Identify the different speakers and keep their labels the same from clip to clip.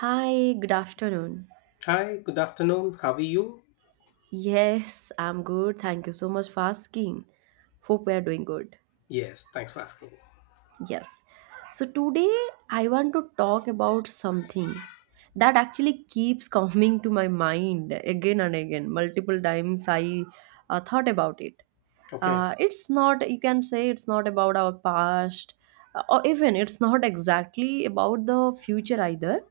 Speaker 1: Hi, good afternoon.
Speaker 2: Hi, good afternoon. How are you?
Speaker 1: Yes, I'm good. Thank you so much for asking. Hope we are doing good.
Speaker 2: Yes, thanks for asking.
Speaker 1: Yes. So, today I want to talk about something that actually keeps coming to my mind again and again. Multiple times I thought about it.
Speaker 2: Okay,
Speaker 1: It's not, you can say it's not about our past, or even it's not exactly about the future either.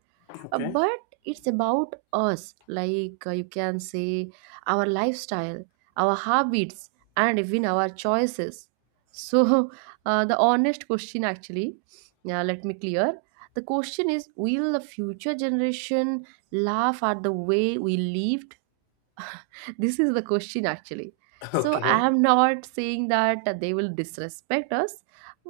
Speaker 2: okay,
Speaker 1: But it's about us, like you can say our lifestyle, our habits, and even our choices. So, the honest question, actually, yeah, let me clear, the question is, will the future generation laugh at the way we live? This is the question, actually. So I
Speaker 2: okay.
Speaker 1: am not saying that they will disrespect us,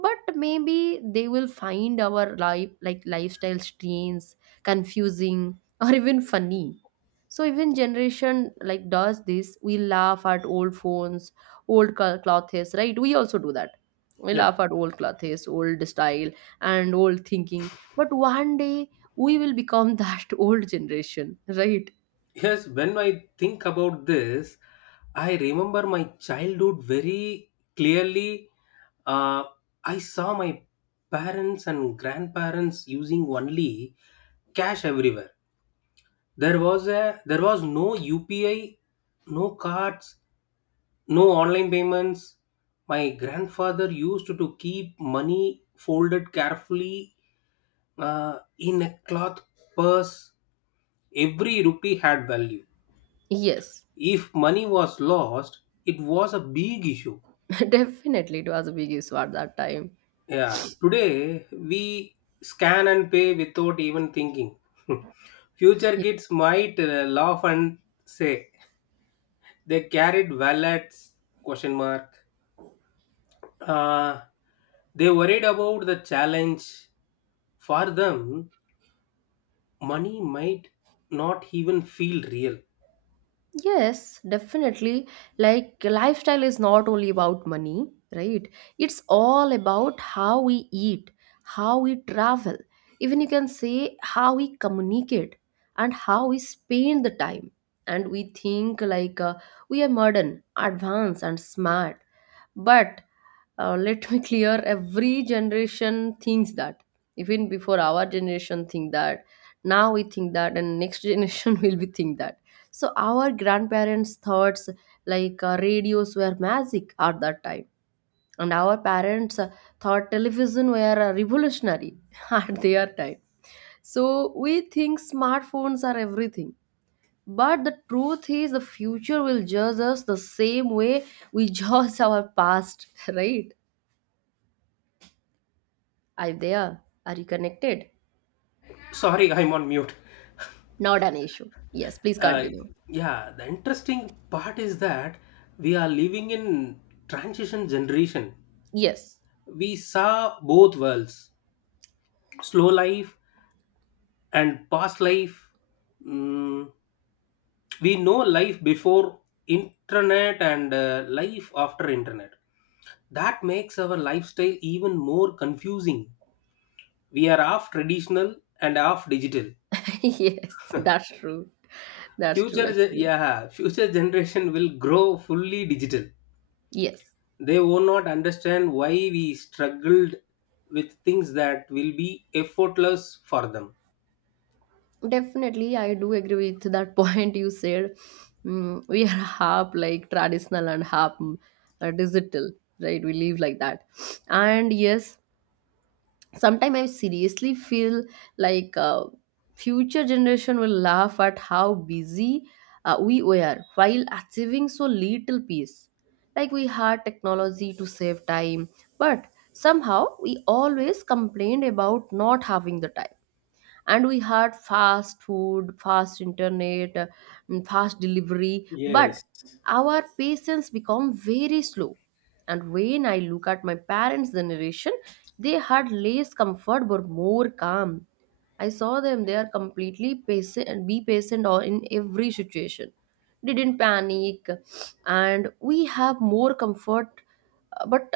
Speaker 1: but maybe they will find our life, like lifestyle strains, confusing, or even funny. So even generation, like does this, we laugh at old phones, old clothes, right? We also do that. We
Speaker 2: Yeah,
Speaker 1: laugh at old clothes, old style, and old thinking. But one day we will become that old generation, right?
Speaker 2: yes, when I think about this, I remember my childhood very clearly. Uh, I saw my parents and grandparents using only cash everywhere. There was no UPI, no cards, no online payments. My grandfather used to keep money folded carefully in a cloth purse. Every rupee had value.
Speaker 1: Yes.
Speaker 2: If money was lost, it was a big issue.
Speaker 1: Definitely, it was a big issue at that time.
Speaker 2: Yeah, today we scan and pay without even thinking. Future
Speaker 1: Ye-
Speaker 2: kids might laugh and say, they carried wallets? Question mark. Uh, they worried about the challenge. For them, money might not even feel real.
Speaker 1: Yes, definitely. Like, lifestyle is not only about money, right? It's all about how we eat, how we travel, even you can say how we communicate and how we spend the time. And we think, like we are modern, advanced, and smart. But let me clear, every generation thinks that. Even before our generation think that, now we think that, and next generation will be think that. So our grandparents thoughts, like radios were magic at that time, and our parents thought television were revolutionary at their time. So we think smartphones are everything, but the truth is the future will judge us the same way we judge our past, right? Are you there? Are you connected?
Speaker 2: Sorry, I'm on mute.
Speaker 1: Not an issue. Yes, please
Speaker 2: Uh,
Speaker 1: continue.
Speaker 2: yeah, the interesting part is that we are living in transition generation.
Speaker 1: Yes.
Speaker 2: We saw both worlds, slow life and past life. Mm, we know life before internet and life after internet. That makes our lifestyle even more confusing. We are half traditional and half digital.
Speaker 1: Yes, that's true. That's true,
Speaker 2: Future, ge-
Speaker 1: actually.
Speaker 2: yeah, future generation will grow fully digital.
Speaker 1: Yes,
Speaker 2: They will not understand why we struggled with things that will be effortless for them.
Speaker 1: definitely. I do agree with that point you said. We are half like traditional and half digital, right? We live like that. And yes, sometimes I seriously feel like future generation will laugh at how busy we were while achieving so little peace. Like, we had technology to save time, but somehow we always complained about not having the time. And we had fast food, fast internet, and fast delivery, but
Speaker 2: Yes.
Speaker 1: our patience become very slow. And when I look at my parents generation, they had less comfort but more calm. I saw them, they are completely patient and be patient or in every situation, didn't panic. And we have more comfort, but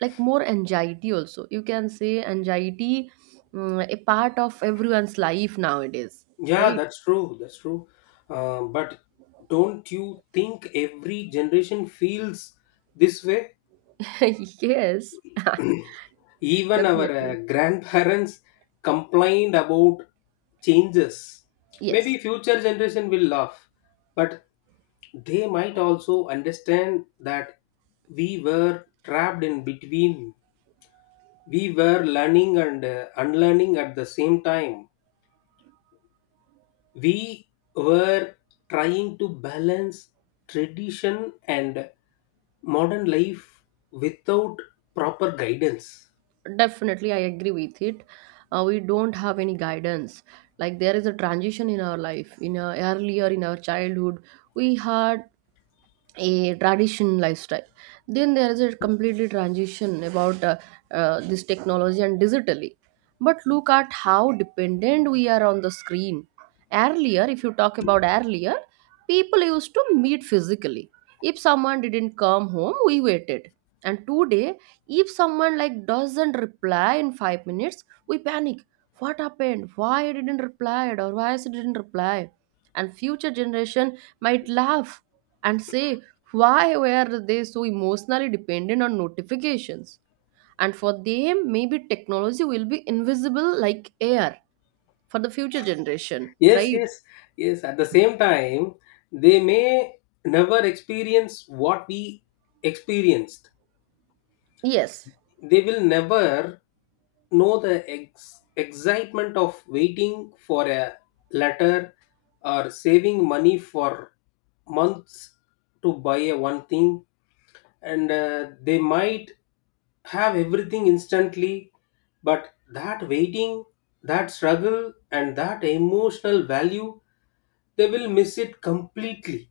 Speaker 1: like more anxiety. Also, you can say anxiety, a part of everyone's life nowadays,
Speaker 2: Yeah,
Speaker 1: right?
Speaker 2: that's true. That's true. But don't you think every generation feels this way?
Speaker 1: Yes,
Speaker 2: Even our
Speaker 1: definitely.
Speaker 2: grandparents complained about changes. Maybe
Speaker 1: Yes,
Speaker 2: future generation will laugh, but they might also understand that we were trapped in between. We were learning and unlearning at the same time. We were trying to balance tradition and modern life without proper guidance.
Speaker 1: definitely, I agree with it. We don't have any guidance, like there is a transition in our life, in our earlier, in our childhood. We had a tradition lifestyle. Then there is a completely transition about this technology and digitally. But look at how dependent we are on the screen. Earlier, if you talk about earlier, people used to meet physically. If someone didn't come home, we waited. And today, if someone like doesn't reply in 5 minutes, we panic. What happened? Why I didn't reply, or why I didn't reply? And future generation might laugh and say, why were they so emotionally dependent on notifications? And for them, maybe technology will be invisible like air for the future generation,
Speaker 2: Yes,
Speaker 1: right?
Speaker 2: yes, yes. At the same time, they may never experience what we experienced.
Speaker 1: Yes,
Speaker 2: They will never know the excitement of waiting for a letter or saving money for months to buy a one thing. And they might have everything instantly, but that waiting, that struggle and that emotional value, they will miss it completely.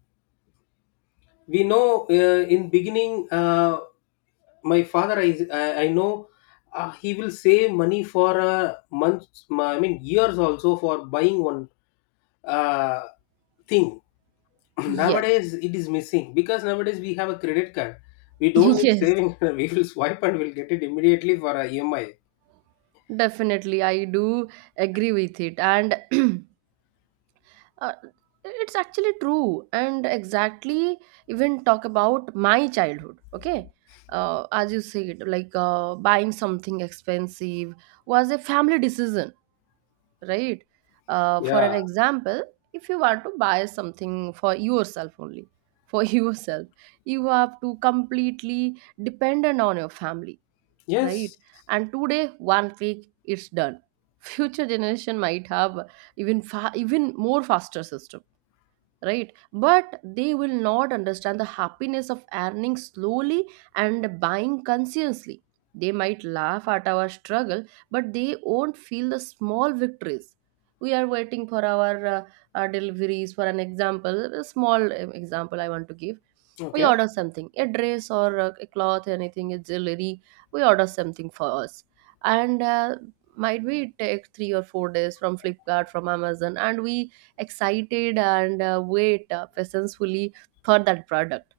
Speaker 2: We know, in beginning, my father, I know, he will save money for months, I mean years also, for buying one uh, thing.
Speaker 1: yes,
Speaker 2: Nowadays it is missing because nowadays we have a credit card. We don't need
Speaker 1: yes,
Speaker 2: saving. We will swipe and we'll get it immediately for a EMI.
Speaker 1: definitely. I do agree with it. And uh, it's actually true. And exactly, even talk about my childhood, okay? As you said, like buying something expensive was a family decision, right? For an
Speaker 2: Yeah,
Speaker 1: example, if you want to buy something for yourself only, for yourself, you have to completely dependent on your family, right?
Speaker 2: yes,
Speaker 1: And today, one click, it's done. Future generation might have even even more faster system, right? But they will not understand the happiness of earning slowly and buying consciously. They might laugh at our struggle, but they won't feel the small victories. We are waiting for our deliveries. For an example, a small example I want to give. We
Speaker 2: okay,
Speaker 1: order something, a dress or a cloth, anything, a jewelry. We order something for us, and might be it take 3 or 4 days from Flipkart, from Amazon, and we excited and wait patiently for that product.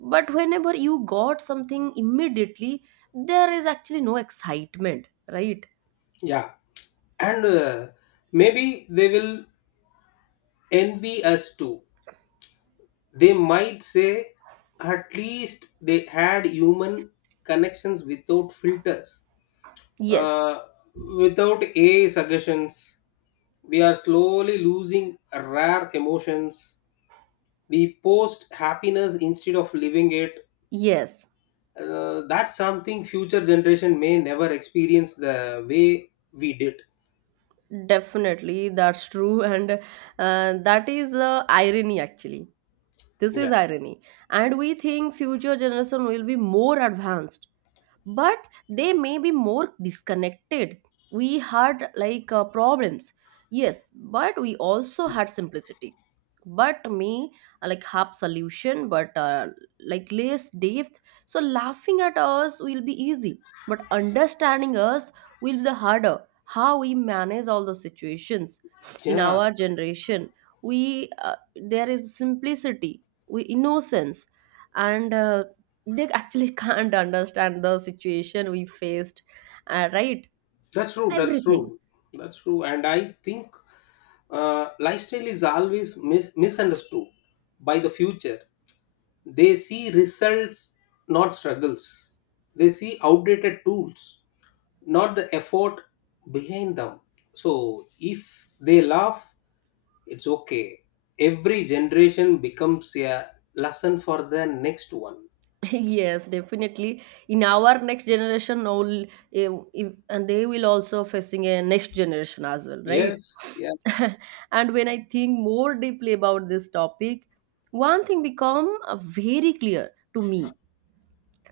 Speaker 1: But whenever you got something immediately, there is actually no excitement, right?
Speaker 2: yeah. And maybe they will envy us too. They might say, at least they had human connections without filters,
Speaker 1: Yes.
Speaker 2: uh, without AI suggestions. We are slowly losing rare emotions. We post happiness instead of living it.
Speaker 1: Yes,
Speaker 2: That's something future generation may never experience the way we did.
Speaker 1: definitely, that's true. And that is irony, actually. This
Speaker 2: Yeah,
Speaker 1: is irony. And we think future generation will be more advanced, but they may be more disconnected. We had like problems, yes, but we also had simplicity. But me, I like have solution but like less depth. So laughing at us will be easy, but understanding us will be the harder. How we manage all those situations in
Speaker 2: yeah.
Speaker 1: our generation. We there is simplicity, we innocence, and they actually can't understand the situation we faced, right?
Speaker 2: That's true. That's
Speaker 1: Everything.
Speaker 2: true. That's true. And I think lifestyle is always misunderstood by the future. They see results, not struggles. They see outdated tools, not the effort behind them. So if they laugh, it's okay. Every generation becomes a lesson for the next one.
Speaker 1: Yes, definitely, in our next generation all and they will also facing a next generation as well, right?
Speaker 2: Yes. Yeah.
Speaker 1: And when I think more deeply about this topic, one thing become very clear to me.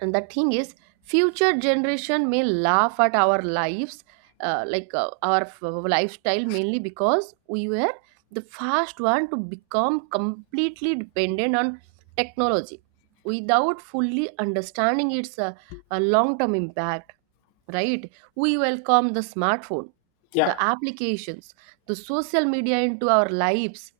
Speaker 1: And the thing is, future generation may laugh at our lives, like our lifestyle, mainly because we were the first one to become completely dependent on technology without fully understanding its long-term impact, right? We welcome the smartphone,
Speaker 2: Yeah.
Speaker 1: the applications, the social media into our lives,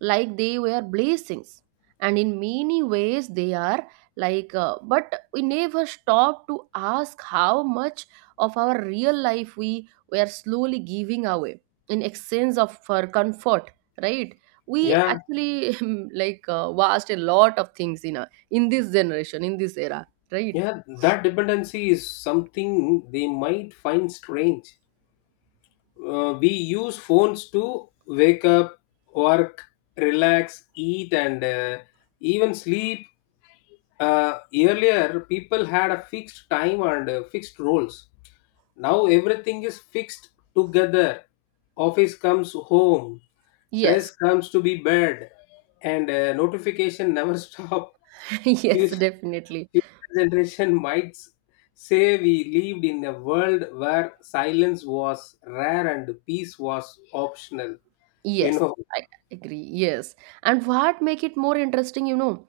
Speaker 1: like they were blessings, and in many ways they are, like, but we never stop to ask how much of our real life we were slowly giving away in exchange of for comfort, right? We
Speaker 2: Yeah.
Speaker 1: actually like vast a lot of things in in this generation, in this era, right?
Speaker 2: Yeah, that dependency is something they might find strange. We use phones to wake up, work, relax, eat, and even sleep. Earlier, people had a fixed time and fixed roles. Now everything is fixed together. Office comes home,
Speaker 1: Yes.
Speaker 2: dress comes to be bed, and notification never stop. Few
Speaker 1: Yes, definitely.
Speaker 2: Future generation might say we lived in a world where silence was rare and peace was optional. You
Speaker 1: Yes,
Speaker 2: know,
Speaker 1: I agree. Yes. And what make it more interesting, you know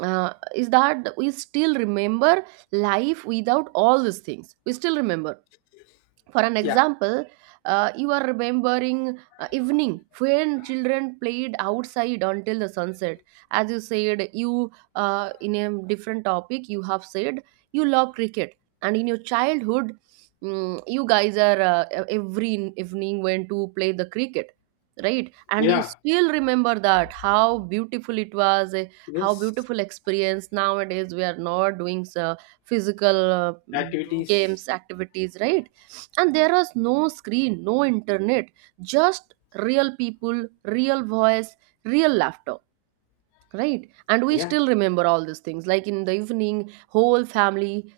Speaker 1: uh, is that we still remember life without all these things. We still remember, for an
Speaker 2: yeah,
Speaker 1: example, you are remembering evening when children played outside until the sunset. As you said, you in a different topic, you have said you love cricket, and in your childhood, you guys are every evening went to play the cricket, right? And you
Speaker 2: yeah,
Speaker 1: still remember that how beautiful it was, how
Speaker 2: yes,
Speaker 1: beautiful experience, nowadays we are not doing so physical
Speaker 2: activities,
Speaker 1: games, activities, right? And there was no screen, no internet, just real people, real voice, real laughter, right? And we
Speaker 2: yeah,
Speaker 1: still remember all these things, like in the evening, whole family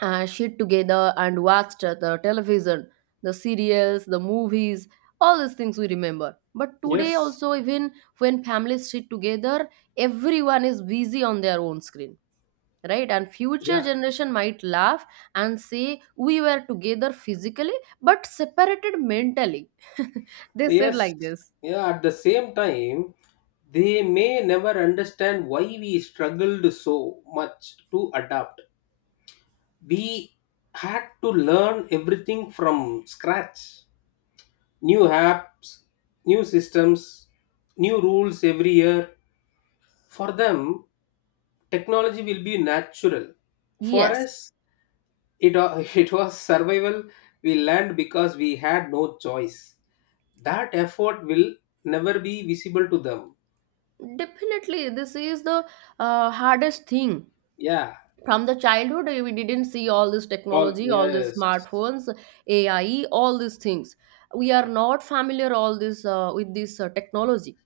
Speaker 1: sit together and watched the television, the serials, the movies, all these things we remember. But today
Speaker 2: yes,
Speaker 1: also, even when families sit together, everyone is busy on their own screen, right? And future
Speaker 2: yeah,
Speaker 1: generation might laugh and say, we were together physically but separated mentally. They said
Speaker 2: yes,
Speaker 1: like this.
Speaker 2: yeah. At the same time, they may never understand why we struggled so much to adapt. We had to learn everything from scratch, new apps, new systems, new rules every year. For them, technology will be natural. For
Speaker 1: Yes,
Speaker 2: us, it was survival. We learned because we had no choice. That effort will never be visible to them.
Speaker 1: definitely, this is the hardest thing.
Speaker 2: Yeah.
Speaker 1: From the childhood, we didn't see all this
Speaker 2: All,
Speaker 1: technology, all these
Speaker 2: yes.
Speaker 1: smartphones, AI, all these things. We are not familiar all this, with this technology.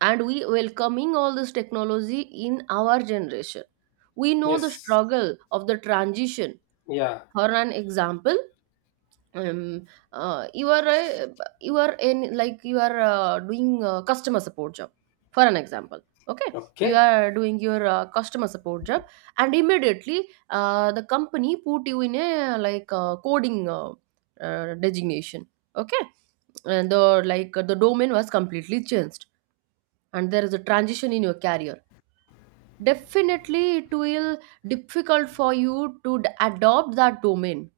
Speaker 1: And we welcoming all this technology in our generation, we know the
Speaker 2: Yes.
Speaker 1: struggle of the transition.
Speaker 2: Yeah.
Speaker 1: For an example, um, uh, you are uh, you are in like you are doing a customer support job. For an example, okay, you
Speaker 2: Okay.
Speaker 1: are doing your customer support job, and immediately the company put you in a like coding designation. Okay, and the domain was completely changed, and there is a transition in your career. Definitely, it will difficult for you to adopt that domain,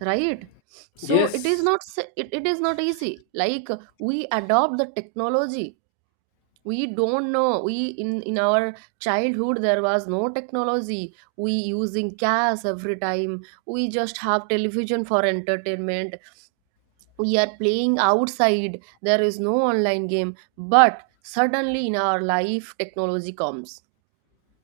Speaker 1: right? So
Speaker 2: Yes.
Speaker 1: it is not easy, like we adopt the technology. We don't know, we in our childhood, there was no technology, we using cash every time, we just have television for entertainment, we are playing outside, there is no online game. But suddenly, in our life, technology comes,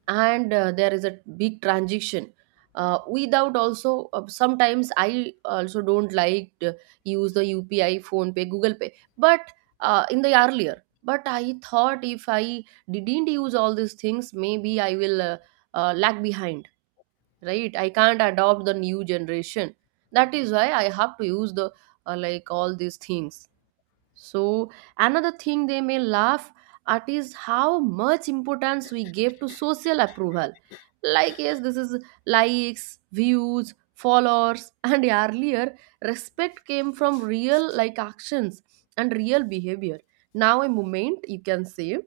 Speaker 1: and there is a big transition. Without also, sometimes I also don't like to use the UPI, Phone Pay, Google Pay, but in the earlier, but I thought if I didn't use all these things, maybe I will lag behind, right? I can't adopt the new generation. That is why I have to use the, like, all these things. So, another thing they may laugh at is how much importance we gave to social approval. Like, yes, this is likes, views, followers, and earlier, respect came from real like actions and real behavior. Now, a moment you can say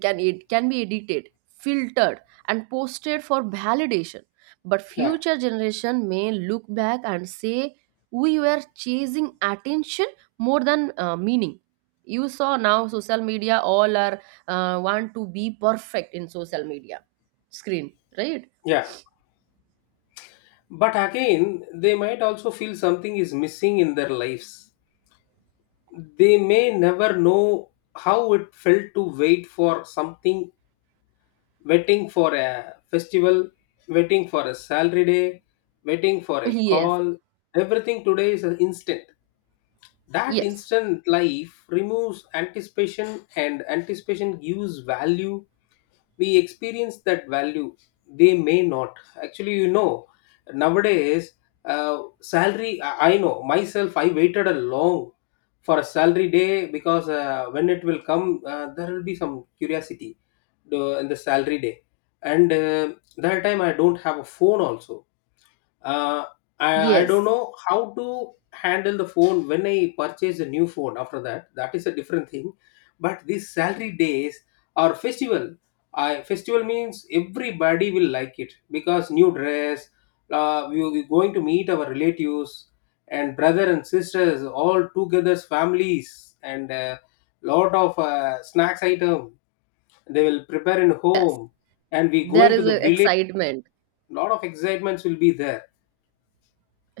Speaker 1: can it can be edited, filtered, and posted for validation, but
Speaker 2: Yeah.
Speaker 1: future generation may look back and say we were chasing attention more than meaning. You saw now social media all are want to be perfect in social media screen, right?
Speaker 2: Yeah. But again, they might also feel something is missing in their lives. They may never know how it felt to wait for something, waiting for a festival, waiting for a salary day, waiting for a
Speaker 1: yes
Speaker 2: call. Everything today is an instant. That
Speaker 1: yes
Speaker 2: instant life removes anticipation and anticipation gives value. We experience that value. They may not. Actually, nowadays, salary, I know myself, I waited a long for a salary day because when it will come, there will be some curiosity in the salary day. And that time I don't have a phone also. uh, I don't
Speaker 1: yes
Speaker 2: know how to handle the phone when I purchase a new phone after that. That is a different thing. But these salary days or festival, I festival means everybody will like it because new dress, we will be going to meet our relatives and brother and sisters, all together families and lot of snacks item they will prepare in
Speaker 1: yes.
Speaker 2: home. And we
Speaker 1: There
Speaker 2: going to
Speaker 1: is
Speaker 2: the
Speaker 1: a
Speaker 2: village.
Speaker 1: excitement.
Speaker 2: Lot of excitements will be there.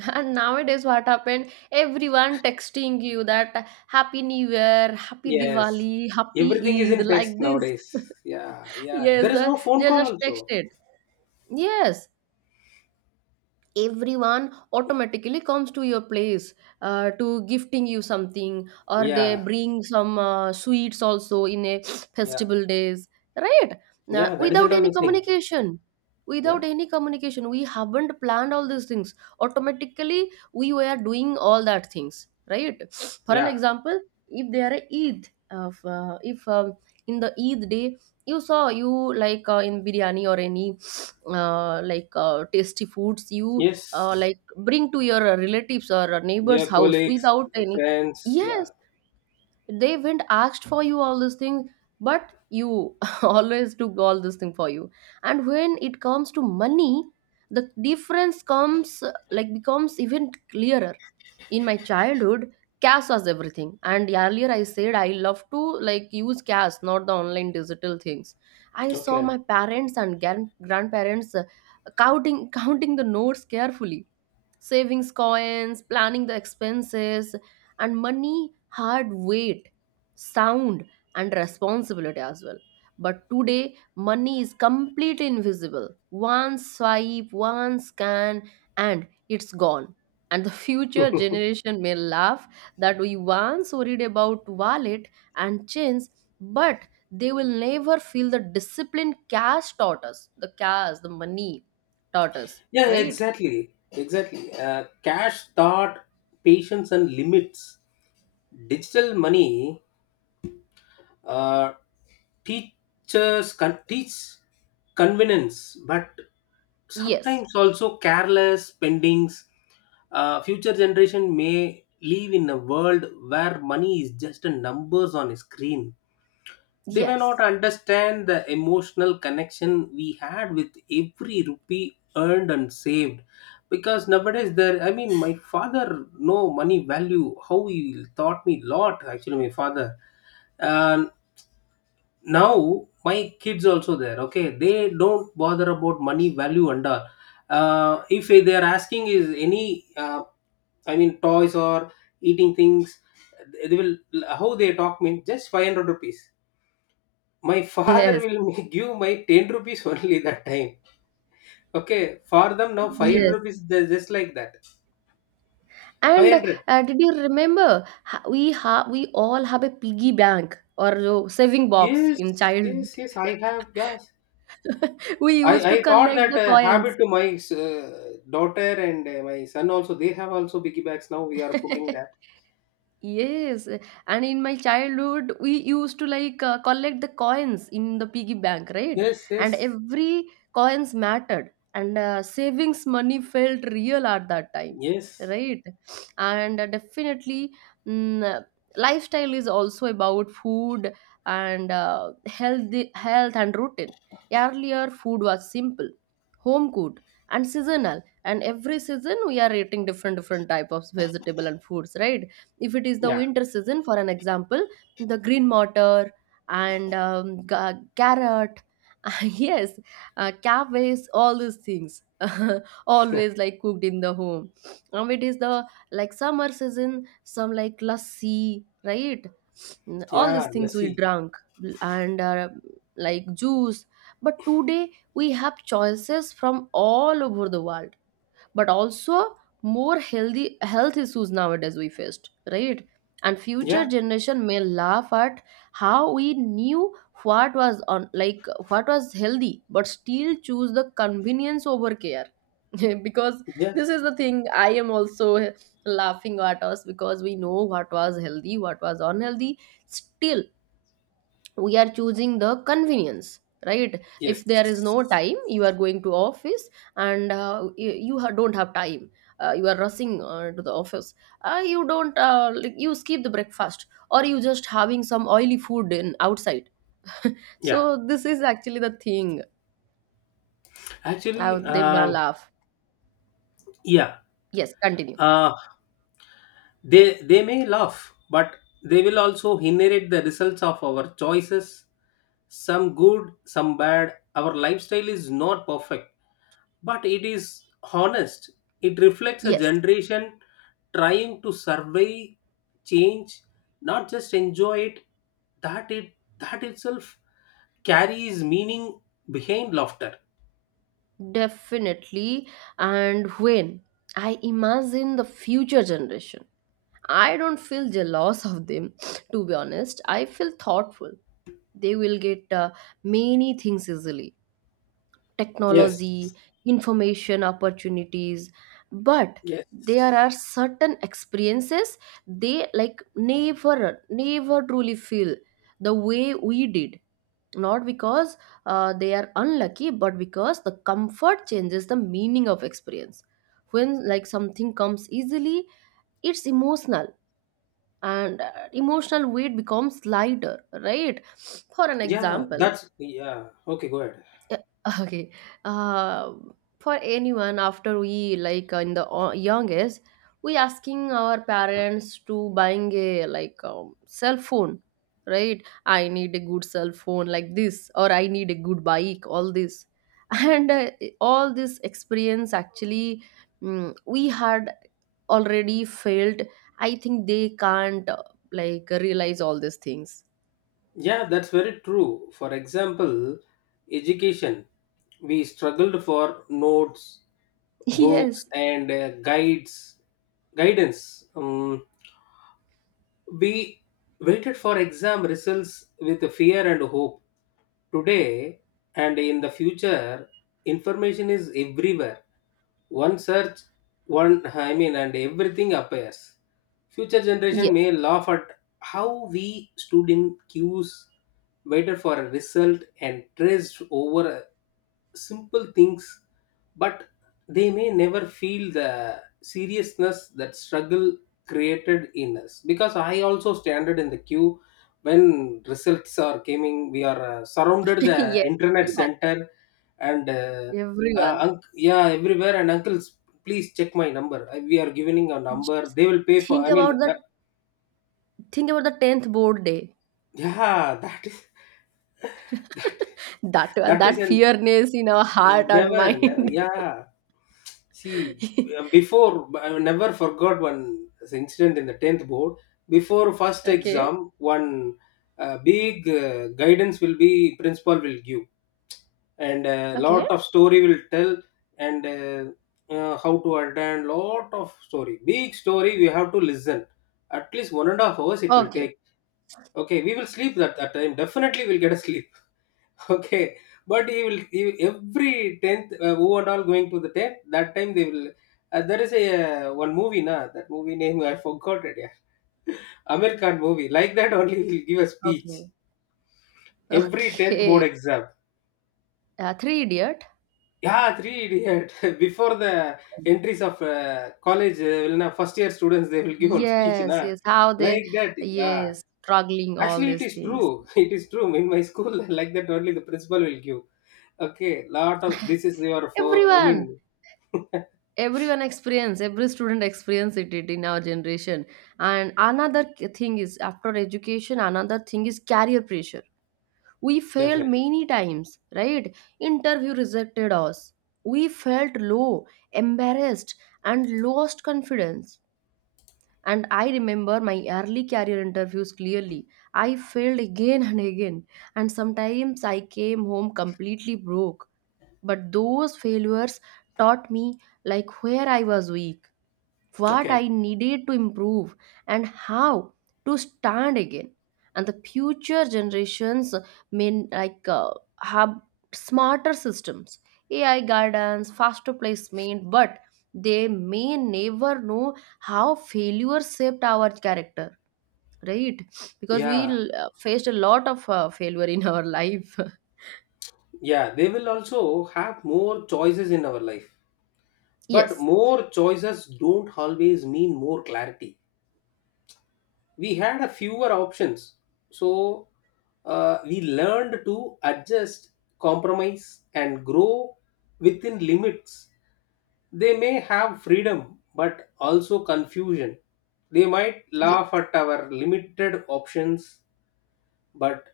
Speaker 1: And nowadays, what happened? Everyone texting you that Happy New Year, Happy
Speaker 2: Yes.
Speaker 1: Diwali,
Speaker 2: Everything is
Speaker 1: Happy Eid,
Speaker 2: in text
Speaker 1: like this.
Speaker 2: nowadays. Yeah, yeah.
Speaker 1: Yes,
Speaker 2: There is no phone
Speaker 1: they
Speaker 2: call
Speaker 1: just
Speaker 2: also.
Speaker 1: texted. Yes, everyone automatically comes to your place to gifting you something, or they
Speaker 2: Yeah,
Speaker 1: bring some sweets also in a
Speaker 2: yeah,
Speaker 1: festival days. Right now,
Speaker 2: yeah. That is all missing. Yeah,
Speaker 1: without any communication, we haven't planned all these things, automatically we were doing all that things, right? For an
Speaker 2: yeah.
Speaker 1: example, if there are eid of if in the eid day, you saw you like in biryani or any like tasty foods you
Speaker 2: Yes.
Speaker 1: like bring to your relatives or
Speaker 2: Yeah,
Speaker 1: neighbor's house
Speaker 2: colleagues,
Speaker 1: without any.
Speaker 2: friends. Yeah.
Speaker 1: Yes, they went asked for you all these things, but you always took all this thing for you. And when it comes to money, the difference comes like becomes even clearer. In my childhood, cash was everything, and earlier I said I love to like use cash, not the online digital things. I saw
Speaker 2: Okay.
Speaker 1: my parents and grandparents counting counting the notes carefully, savings coins, planning the expenses, and money, hard weight, sound, and responsibility as well. But today money is completely invisible. One swipe, one scan, and it's gone. And the future generation may laugh that we once worried about wallet and chains, but they will never feel the discipline cash taught us, the cash, the money taught us,
Speaker 2: Yeah,
Speaker 1: right?
Speaker 2: exactly. Exactly. Cash, thought, patience, and limits. Digital money. Uh, Teachers can teach convenience, but
Speaker 1: yes
Speaker 2: sometimes also careless spendings. Future generation may live in a world where money is just a numbers on a screen. They may not
Speaker 1: yes
Speaker 2: understand the emotional connection we had with every rupee earned and saved. Because nowadays there, I mean my father know money value, how he taught me lot actually my father. And now my kids also there, okay, they don't bother about money value and all. If they are asking is any I mean toys or eating things, they will, how they talk means just 500 rupees. My father
Speaker 1: yes
Speaker 2: will give my 10 rupees only that time. Okay, for them now 500
Speaker 1: yes
Speaker 2: rupees they're just like that.
Speaker 1: And
Speaker 2: 500,
Speaker 1: did you remember we all have a piggy bank or saving box
Speaker 2: yes,
Speaker 1: in childhood?
Speaker 2: yes, yes, I have, yeah.
Speaker 1: We used
Speaker 2: I,
Speaker 1: to
Speaker 2: I thought
Speaker 1: collect
Speaker 2: that
Speaker 1: the
Speaker 2: habit
Speaker 1: coins.
Speaker 2: to my daughter and my son also. They have also biggie bags now. We are putting that.
Speaker 1: Yes, and in my childhood, we used to like collect the coins in the piggy bank, right?
Speaker 2: Yes,
Speaker 1: And
Speaker 2: yes,
Speaker 1: every coins mattered, and savings money felt real at that time,
Speaker 2: yes,
Speaker 1: right? And definitely, mm, uh, lifestyle is also about food and healthy health and routine. Earlier, food was simple, home cooked, and seasonal. And every season, we are eating different different type of vegetable and foods, right? If it is the
Speaker 2: yeah,
Speaker 1: winter season, for an example, the green mottor and carrot, yes, cabbage, all these things always like cooked in the home. Um, it is the like summer season, some like lassi, right? Mm, all these
Speaker 2: yeah,
Speaker 1: things
Speaker 2: let's
Speaker 1: we
Speaker 2: see,
Speaker 1: drank, and like juice. But today we have choices from all over the world, but also more healthy health issues nowadays we faced, right? And future
Speaker 2: yeah,
Speaker 1: generation may laugh at how we knew what was on like what was healthy, but still choose the convenience over care. Because
Speaker 2: yeah,
Speaker 1: this is the thing I am also laughing at us, because we know what was healthy, what was unhealthy, still we are choosing the convenience, right?
Speaker 2: yes.
Speaker 1: If there is no time, you are going to office, and don't have time, you are rushing to the office, you don't like you skip the breakfast, or you just having some oily food in outside.
Speaker 2: Yeah,
Speaker 1: So this is actually the thing.
Speaker 2: actually,
Speaker 1: They may
Speaker 2: um,
Speaker 1: laugh.
Speaker 2: yeah,
Speaker 1: Yes, continue.
Speaker 2: uh, they they may laugh, but they will also inherit the results of our choices. Some good, some bad. Our lifestyle is not perfect, but it is honest. It reflects a
Speaker 1: Yes,
Speaker 2: generation trying to survey change, not just enjoy it. That itself carries meaning behind laughter.
Speaker 1: definitely. And when I imagine the future generation, I don't feel jealous of them, to be honest. I feel thoughtful. They will get many things easily:
Speaker 2: Yes.
Speaker 1: technology, information, opportunities. But
Speaker 2: Yes.
Speaker 1: there are certain experiences they like never truly feel the way we did. Not because they are unlucky, but because the comfort changes the meaning of experience. When like something comes easily, it's emotional, and emotional weight becomes lighter, right? For an
Speaker 2: Yeah,
Speaker 1: example,
Speaker 2: that's yeah. Okay, go ahead.
Speaker 1: Okay, uh, for anyone after we like in the young, we asking our parents to buying a like cell phone, right? I need a good cell phone like this, or I need a good bike, all this. And all this experience actually, we had already failed. I think they can't like realize all these things.
Speaker 2: Yeah, that's very true. For example, education. We struggled for notes, books,
Speaker 1: Yes.
Speaker 2: and guidance. We waited for exam results with fear and hope. Today and in the future, information is everywhere. One search, one I mean, and everything appears. Future
Speaker 1: Yeah.
Speaker 2: generation may laugh at how we stood in queues, waited for a result and stressed over simple things. But they may never feel the seriousness that struggle created in us. Because I also standard in the queue when results are coming, we are surrounded the
Speaker 1: Yes.
Speaker 2: internet
Speaker 1: Everyone.
Speaker 2: center. And
Speaker 1: Everyone.
Speaker 2: yeah, everywhere. And uncles, please check my number. We are giving a
Speaker 1: Just
Speaker 2: number. They will pay for.
Speaker 1: think
Speaker 2: I mean,
Speaker 1: about
Speaker 2: that,
Speaker 1: the think about the 10th board day.
Speaker 2: yeah, that is, that
Speaker 1: That
Speaker 2: that is
Speaker 1: that
Speaker 2: an,
Speaker 1: fearness in our heart and
Speaker 2: never. Never,
Speaker 1: mind.
Speaker 2: yeah. See, before I never forgot one incident in the 10th board. Before first
Speaker 1: Okay.
Speaker 2: exam, one big guidance will be principal will give. And a lot
Speaker 1: Okay.
Speaker 2: of story will tell. And how to attend lot of story, big story, we have to listen at least 1.5 hours it will
Speaker 1: Okay.
Speaker 2: take. Okay, we will sleep that time. Definitely we'll get a sleep. Okay. But every 10th who and all going to the 10th that time, they will. There is a one movie na, that movie name I forgot it, yeah, american movie like that only will give a speech
Speaker 1: Okay.
Speaker 2: every 10th board
Speaker 1: Okay.
Speaker 2: exam.
Speaker 1: Three idiot.
Speaker 2: Yeah, three idiot. Before the entries of college, will na, first year students, they will give one speech,
Speaker 1: Yes,
Speaker 2: na,
Speaker 1: yes. How they?
Speaker 2: like that. Yeah,
Speaker 1: Yes, struggling all
Speaker 2: actually it
Speaker 1: these
Speaker 2: is
Speaker 1: things.
Speaker 2: true. It is true. In my school, like that only the principal will give. Okay, lot of this is your for. I
Speaker 1: Everyone.
Speaker 2: mean,
Speaker 1: Everyone experience, every student it in our generation. And another thing is after education, another thing is career pressure. We failed
Speaker 2: definitely.
Speaker 1: many times, right? Interview rejected us. We felt low, embarrassed, and lost confidence. And I remember my early career interviews clearly. I failed again and again, and sometimes I came home completely broke. But those failures taught me like where I was weak, what
Speaker 2: Okay.
Speaker 1: I needed to improve, and how to stand again. And the future generations may like have smarter systems, AI guidance, faster placement, but they may never know how failure shaped our character, right? Because
Speaker 2: Yeah,
Speaker 1: we faced a lot of failure in our life.
Speaker 2: yeah. They will also have more choices in our life, but
Speaker 1: Yes.
Speaker 2: more choices don't always mean more clarity. We had a fewer options. So we learned to adjust, compromise and grow within limits. They may have freedom but also confusion. They might
Speaker 1: Yes.
Speaker 2: laugh at our limited options, but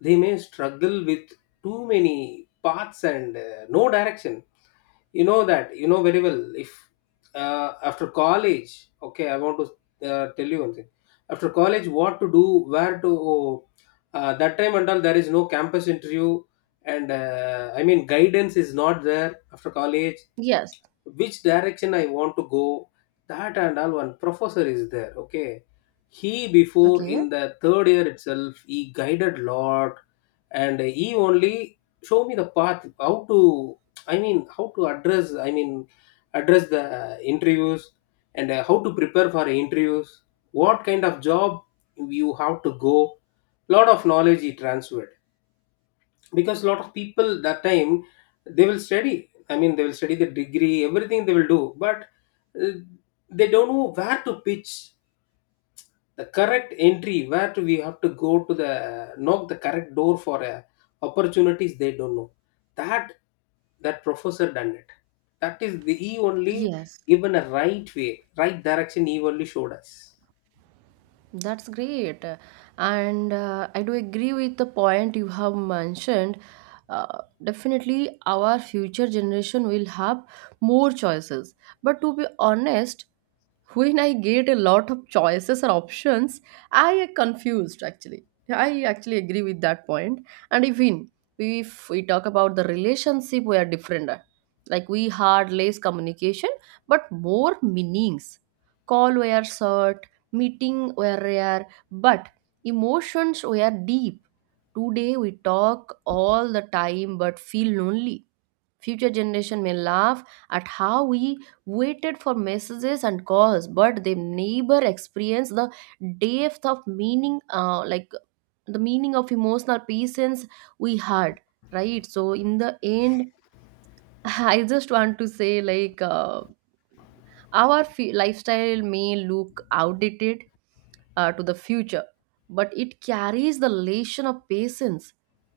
Speaker 2: they may struggle with too many paths and no direction. You know that you know very well. If after college, okay, I want to tell you one thing. After college, what to do, where to. That time and all there is no campus interview. And I mean guidance is not there after college.
Speaker 1: Yes.
Speaker 2: Which direction I want to go. That and all, one professor is there. Okay, he before in
Speaker 1: Okay.
Speaker 2: the third year itself, he guided lot. And he only show me the path how to I mean how to address I mean address the interviews. And how to prepare for interviews, what kind of job you have to go. Lot of knowledge he transferred. Because a lot of people that time, they will study the degree everything they will do. But uh, they don't know where to pitch the correct entry, where to we have to go to the knock the correct door for opportunities. They don't know that. That professor done it. That is the he only
Speaker 1: Yes.
Speaker 2: given a right way, right direction. He only showed us.
Speaker 1: That's great. And I do agree with the point you have mentioned. Definitely, our future generation will have more choices. But to be honest, when I get a lot of choices or options, I am confused actually. I actually agree with that point. And even if we talk about the relationship, we are different. Like we had less communication, but more meanings. Call were short, meeting were rare, but emotions were deep. Today we talk all the time but feel lonely. Future generation may laugh at how we waited for messages and calls, but they never experience the depth of meaning, like the meaning of emotional patience we had, right? So in the end, I just want to say like our lifestyle may look outdated, to the future, but it carries the lesson of patience,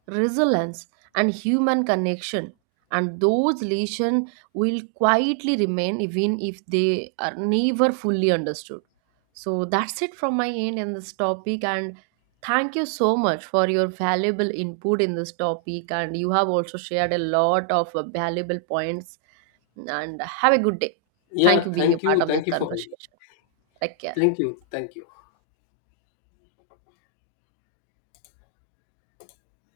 Speaker 1: resilience, and human connection. And those lessons will quietly remain even if they are never fully understood. So that's it from my end in this topic. And thank you so much for your valuable input in this topic. And you have also shared a lot of valuable points. And have a good day. Thank
Speaker 2: Yeah,
Speaker 1: you being a
Speaker 2: thank
Speaker 1: part
Speaker 2: you,
Speaker 1: of this
Speaker 2: thank you for,
Speaker 1: conversation. Take care.
Speaker 2: thank you, thank you.